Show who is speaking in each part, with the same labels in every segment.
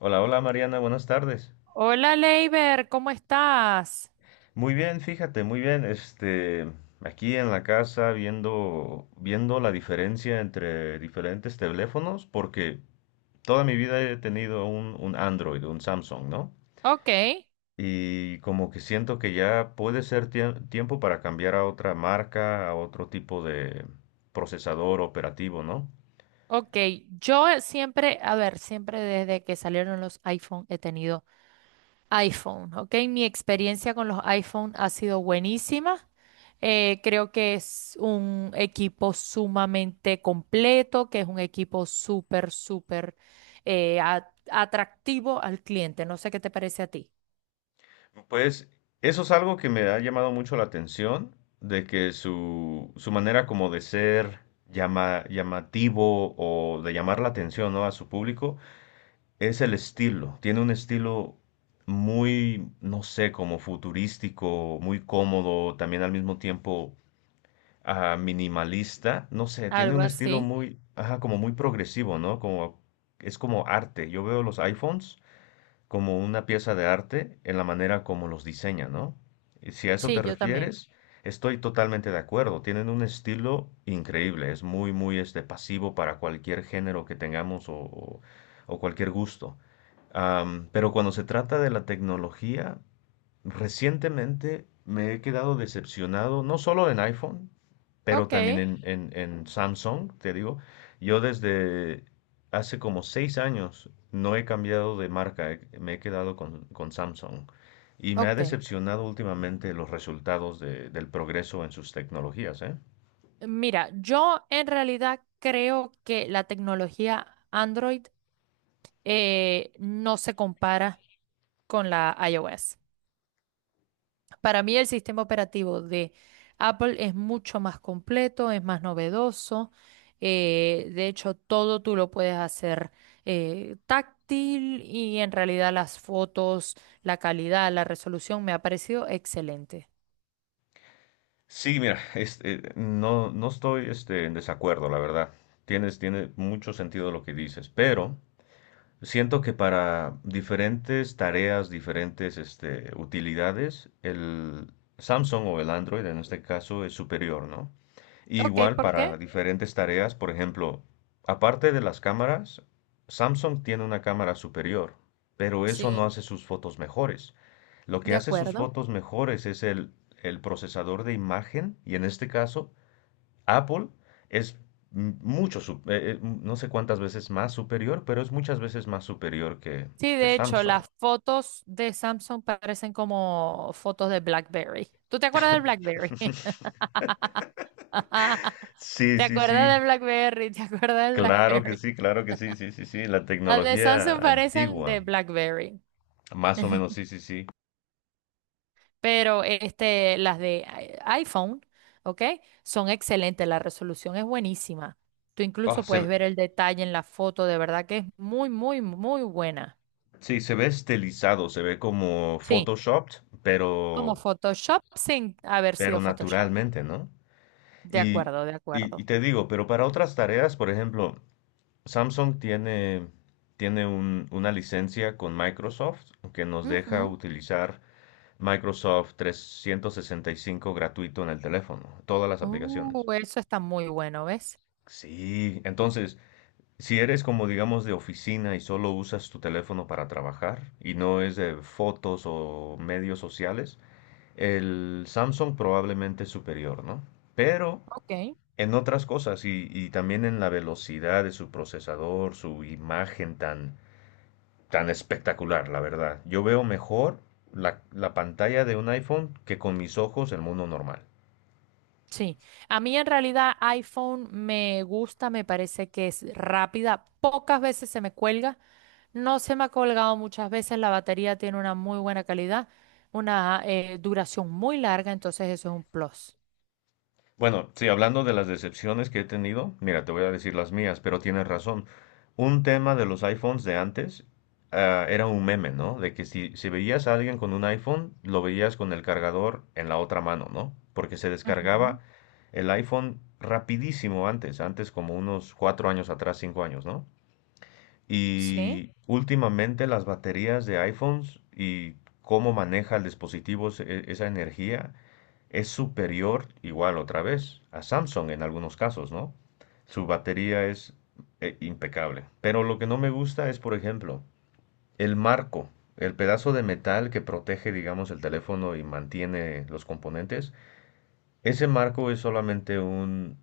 Speaker 1: Hola, hola Mariana, buenas tardes.
Speaker 2: Hola, Leiber, ¿cómo estás?
Speaker 1: Muy bien, fíjate, muy bien. Aquí en la casa viendo, la diferencia entre diferentes teléfonos, porque toda mi vida he tenido un Android, un Samsung, ¿no?
Speaker 2: Ok,
Speaker 1: Y como que siento que ya puede ser tiempo para cambiar a otra marca, a otro tipo de procesador operativo, ¿no?
Speaker 2: ok. Yo siempre, a ver, siempre desde que salieron los iPhone he tenido iPhone, ok. Mi experiencia con los iPhone ha sido buenísima. Creo que es un equipo sumamente completo, que es un equipo súper, súper atractivo al cliente. No sé qué te parece a ti.
Speaker 1: Pues eso es algo que me ha llamado mucho la atención, de que su manera como de ser llamativo o de llamar la atención, ¿no?, a su público es el estilo. Tiene un estilo muy, no sé, como futurístico, muy cómodo, también al mismo tiempo minimalista. No sé, tiene
Speaker 2: Algo
Speaker 1: un estilo
Speaker 2: así.
Speaker 1: muy, ajá, como muy progresivo, ¿no? Como, es como arte. Yo veo los iPhones como una pieza de arte en la manera como los diseña, ¿no? Y si a eso
Speaker 2: Sí,
Speaker 1: te
Speaker 2: yo también.
Speaker 1: refieres, estoy totalmente de acuerdo. Tienen un estilo increíble, es muy, muy este, pasivo para cualquier género que tengamos o cualquier gusto. Pero cuando se trata de la tecnología, recientemente me he quedado decepcionado, no solo en iPhone, pero
Speaker 2: Ok,
Speaker 1: también en Samsung, te digo. Yo desde hace como seis años no he cambiado de marca, me he quedado con Samsung. Y me ha
Speaker 2: ok.
Speaker 1: decepcionado últimamente los resultados del progreso en sus tecnologías, ¿eh?
Speaker 2: Mira, yo en realidad creo que la tecnología Android no se compara con la iOS. Para mí el sistema operativo de Apple es mucho más completo, es más novedoso. De hecho, todo tú lo puedes hacer táctil y en realidad las fotos, la calidad, la resolución me ha parecido excelente.
Speaker 1: Sí, mira, este, no estoy este, en desacuerdo, la verdad. Tiene mucho sentido lo que dices, pero siento que para diferentes tareas, diferentes este, utilidades, el Samsung o el Android en este caso es superior, ¿no? Y
Speaker 2: Ok,
Speaker 1: igual
Speaker 2: ¿por qué?
Speaker 1: para diferentes tareas, por ejemplo, aparte de las cámaras, Samsung tiene una cámara superior, pero eso no
Speaker 2: Sí,
Speaker 1: hace sus fotos mejores. Lo que
Speaker 2: de
Speaker 1: hace sus
Speaker 2: acuerdo.
Speaker 1: fotos mejores es el procesador de imagen y en este caso Apple es mucho, no sé cuántas veces más superior, pero es muchas veces más superior
Speaker 2: Sí,
Speaker 1: que
Speaker 2: de hecho,
Speaker 1: Samsung.
Speaker 2: las fotos de Samsung parecen como fotos de BlackBerry. ¿Tú te acuerdas del BlackBerry?
Speaker 1: Sí,
Speaker 2: ¿Te
Speaker 1: sí,
Speaker 2: acuerdas
Speaker 1: sí.
Speaker 2: del BlackBerry? ¿Te acuerdas del
Speaker 1: Claro que
Speaker 2: BlackBerry?
Speaker 1: sí, claro que sí, sí, sí, sí. La
Speaker 2: Las de
Speaker 1: tecnología
Speaker 2: Samsung parecen de
Speaker 1: antigua.
Speaker 2: BlackBerry,
Speaker 1: Más o menos, sí, sí, sí.
Speaker 2: pero este, las de iPhone, ¿ok? Son excelentes, la resolución es buenísima. Tú
Speaker 1: Ah,
Speaker 2: incluso
Speaker 1: se,
Speaker 2: puedes
Speaker 1: ve-
Speaker 2: ver el detalle en la foto, de verdad que es muy, muy, muy buena.
Speaker 1: sí, se ve estilizado, se ve como
Speaker 2: Sí,
Speaker 1: Photoshop
Speaker 2: como
Speaker 1: pero,
Speaker 2: Photoshop sin haber
Speaker 1: pero
Speaker 2: sido Photoshop.
Speaker 1: naturalmente, ¿no?
Speaker 2: De
Speaker 1: Y,
Speaker 2: acuerdo, de
Speaker 1: y
Speaker 2: acuerdo.
Speaker 1: te digo, pero para otras tareas, por ejemplo, Samsung tiene, tiene una licencia con Microsoft que nos deja
Speaker 2: Ujú.
Speaker 1: utilizar Microsoft 365 gratuito en el teléfono, todas las aplicaciones.
Speaker 2: Eso está muy bueno, ¿ves?
Speaker 1: Sí, entonces, si eres como digamos de oficina y solo usas tu teléfono para trabajar y no es de fotos o medios sociales, el Samsung probablemente es superior, ¿no? Pero
Speaker 2: Ok.
Speaker 1: en otras cosas y también en la velocidad de su procesador, su imagen tan tan espectacular, la verdad. Yo veo mejor la pantalla de un iPhone que con mis ojos el mundo normal.
Speaker 2: Sí. A mí en realidad iPhone me gusta, me parece que es rápida. Pocas veces se me cuelga. No se me ha colgado muchas veces. La batería tiene una muy buena calidad, una duración muy larga, entonces eso es un plus.
Speaker 1: Bueno, sí, hablando de las decepciones que he tenido, mira, te voy a decir las mías, pero tienes razón. Un tema de los iPhones de antes era un meme, ¿no? De que si, si veías a alguien con un iPhone, lo veías con el cargador en la otra mano, ¿no? Porque se
Speaker 2: Ujú.
Speaker 1: descargaba el iPhone rapidísimo antes, antes como unos cuatro años atrás, cinco años, ¿no?
Speaker 2: Sí,
Speaker 1: Y últimamente las baterías de iPhones y cómo maneja el dispositivo esa energía es superior, igual otra vez, a Samsung en algunos casos, ¿no? Su batería es impecable. Pero lo que no me gusta es, por ejemplo, el marco, el pedazo de metal que protege, digamos, el teléfono y mantiene los componentes. Ese marco es solamente un,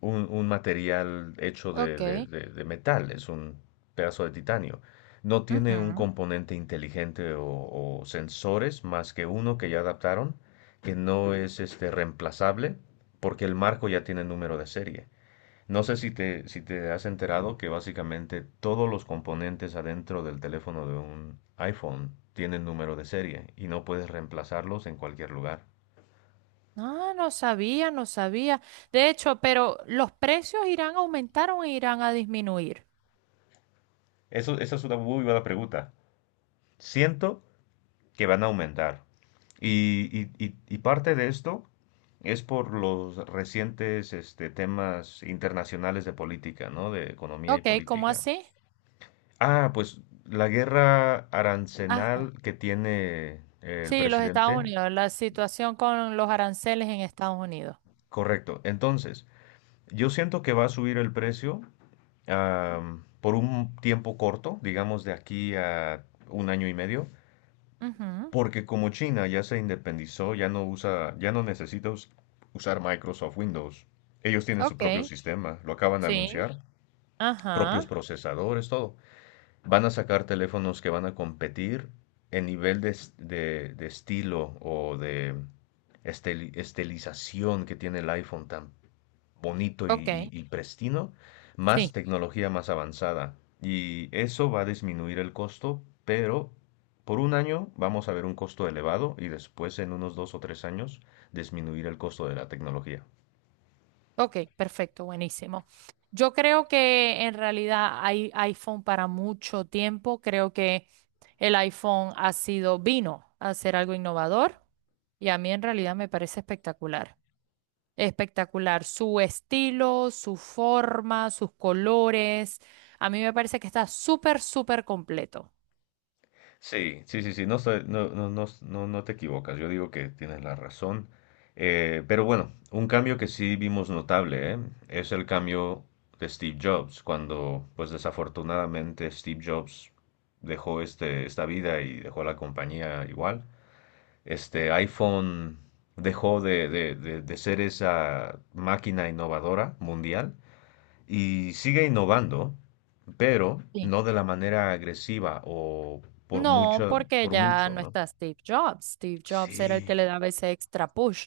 Speaker 1: un, un material hecho
Speaker 2: ok.
Speaker 1: de metal, es un pedazo de titanio. No tiene un
Speaker 2: Ujú.
Speaker 1: componente inteligente o sensores más que uno que ya adaptaron, que no es este reemplazable, porque el marco ya tiene número de serie. No sé si te, si te has enterado que básicamente todos los componentes adentro del teléfono de un iPhone tienen número de serie y no puedes reemplazarlos en cualquier lugar.
Speaker 2: Ah, no sabía, no sabía. De hecho, pero los precios irán a aumentar o irán a disminuir.
Speaker 1: Eso, esa es una muy buena pregunta. Siento que van a aumentar. Y y parte de esto es por los recientes este, temas internacionales de política, ¿no? De economía y
Speaker 2: Ok, ¿cómo
Speaker 1: política.
Speaker 2: así?
Speaker 1: Ah, pues la guerra arancenal que tiene el
Speaker 2: Sí, los Estados
Speaker 1: presidente.
Speaker 2: Unidos, la situación con los aranceles en Estados Unidos.
Speaker 1: Correcto. Entonces, yo siento que va a subir el precio por un tiempo corto, digamos de aquí a un año y medio,
Speaker 2: Ujú,
Speaker 1: porque como China ya se independizó, ya no usa, ya no necesita usar Microsoft Windows. Ellos tienen su propio
Speaker 2: ok,
Speaker 1: sistema, lo acaban de
Speaker 2: sí,
Speaker 1: anunciar, propios
Speaker 2: ajá,
Speaker 1: procesadores, todo. Van a sacar teléfonos que van a competir en nivel de, de estilo o de estilización que tiene el iPhone tan bonito
Speaker 2: ok,
Speaker 1: y pristino, más
Speaker 2: sí,
Speaker 1: tecnología más avanzada. Y eso va a disminuir el costo, pero por un año vamos a ver un costo elevado y después en unos dos o tres años disminuir el costo de la tecnología.
Speaker 2: ok, perfecto, buenísimo. Yo creo que en realidad hay iPhone para mucho tiempo. Creo que el iPhone ha sido, vino a ser algo innovador y a mí en realidad me parece espectacular. Espectacular, su estilo, su forma, sus colores. A mí me parece que está súper, súper completo.
Speaker 1: Sí, sí, sí, sí, no, no, no, no, no te equivocas, yo digo que tienes la razón. Pero bueno, un cambio que sí vimos notable, ¿eh? Es el cambio de Steve Jobs, cuando pues desafortunadamente Steve Jobs dejó este, esta vida y dejó la compañía igual. Este iPhone dejó de ser esa máquina innovadora mundial y sigue innovando, pero
Speaker 2: Sí.
Speaker 1: no de la manera agresiva o
Speaker 2: No, porque
Speaker 1: por
Speaker 2: ya
Speaker 1: mucho,
Speaker 2: no
Speaker 1: ¿no?
Speaker 2: está Steve Jobs. Steve Jobs era el que le
Speaker 1: Sí,
Speaker 2: daba ese extra push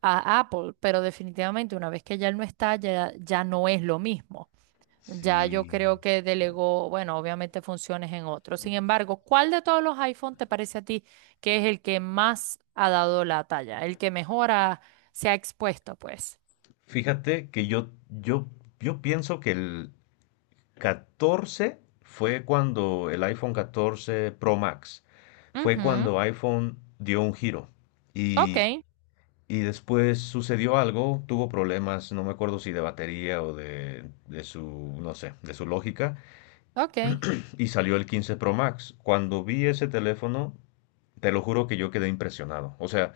Speaker 2: a Apple, pero definitivamente una vez que ya él no está, ya no es lo mismo. Ya yo
Speaker 1: sí.
Speaker 2: creo que delegó, bueno, obviamente funciones en otros. Sin embargo, ¿cuál de todos los iPhone te parece a ti que es el que más ha dado la talla? El que mejor se ha expuesto, pues.
Speaker 1: Fíjate que yo pienso que el 14 fue cuando el iPhone 14 Pro Max, fue
Speaker 2: Ujú,
Speaker 1: cuando iPhone dio un giro
Speaker 2: Ok,
Speaker 1: y, y después sucedió algo, tuvo problemas, no me acuerdo si de batería o de su, no sé, de su lógica
Speaker 2: ok,
Speaker 1: y salió el 15 Pro Max. Cuando vi ese teléfono, te lo juro que yo quedé impresionado. O sea,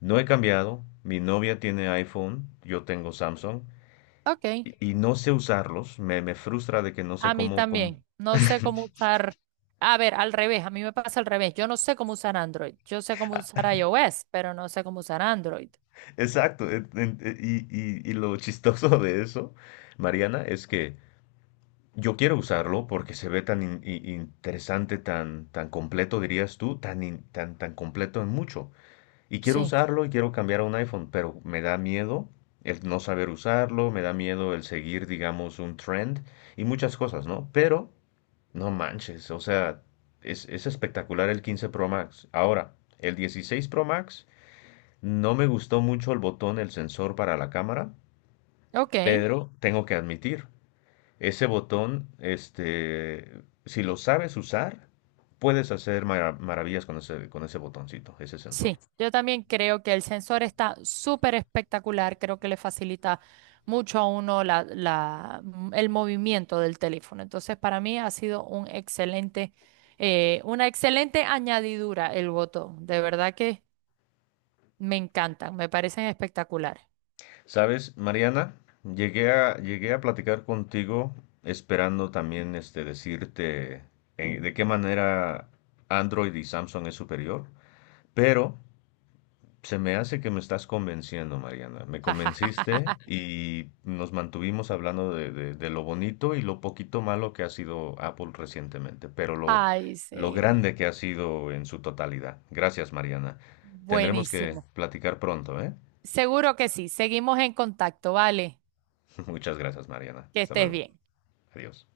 Speaker 1: no he cambiado, mi novia tiene iPhone, yo tengo Samsung
Speaker 2: ok.
Speaker 1: y no sé usarlos, me frustra de que no sé
Speaker 2: A mí
Speaker 1: cómo, cómo...
Speaker 2: también. No sé cómo usar. A ver, al revés, a mí me pasa al revés. Yo no sé cómo usar Android. Yo sé cómo usar iOS, pero no sé cómo usar Android.
Speaker 1: Exacto, y lo chistoso de eso, Mariana, es que yo quiero usarlo porque se ve tan interesante, tan, tan completo, dirías tú, tan, tan, tan completo en mucho. Y quiero
Speaker 2: Sí,
Speaker 1: usarlo y quiero cambiar a un iPhone, pero me da miedo el no saber usarlo, me da miedo el seguir, digamos, un trend y muchas cosas, ¿no? Pero, no manches, o sea, es espectacular el 15 Pro Max. Ahora, el 16 Pro Max, no me gustó mucho el botón, el sensor para la cámara,
Speaker 2: ok.
Speaker 1: pero tengo que admitir, ese botón, este, si lo sabes usar, puedes hacer maravillas con ese botoncito, ese sensor.
Speaker 2: Sí, yo también creo que el sensor está súper espectacular. Creo que le facilita mucho a uno el movimiento del teléfono. Entonces, para mí ha sido un excelente, una excelente añadidura el botón. De verdad que me encantan, me parecen espectaculares.
Speaker 1: Sabes, Mariana, llegué a platicar contigo esperando también este, decirte de qué manera Android y Samsung es superior, pero se me hace que me estás convenciendo, Mariana. Me convenciste y nos mantuvimos hablando de lo bonito y lo poquito malo que ha sido Apple recientemente, pero
Speaker 2: Ay,
Speaker 1: lo
Speaker 2: sí.
Speaker 1: grande que ha sido en su totalidad. Gracias, Mariana. Tendremos que
Speaker 2: Buenísimo.
Speaker 1: platicar pronto, ¿eh?
Speaker 2: Seguro que sí. Seguimos en contacto, ¿vale?
Speaker 1: Muchas gracias, Mariana.
Speaker 2: Que
Speaker 1: Hasta
Speaker 2: estés
Speaker 1: luego.
Speaker 2: bien.
Speaker 1: Adiós.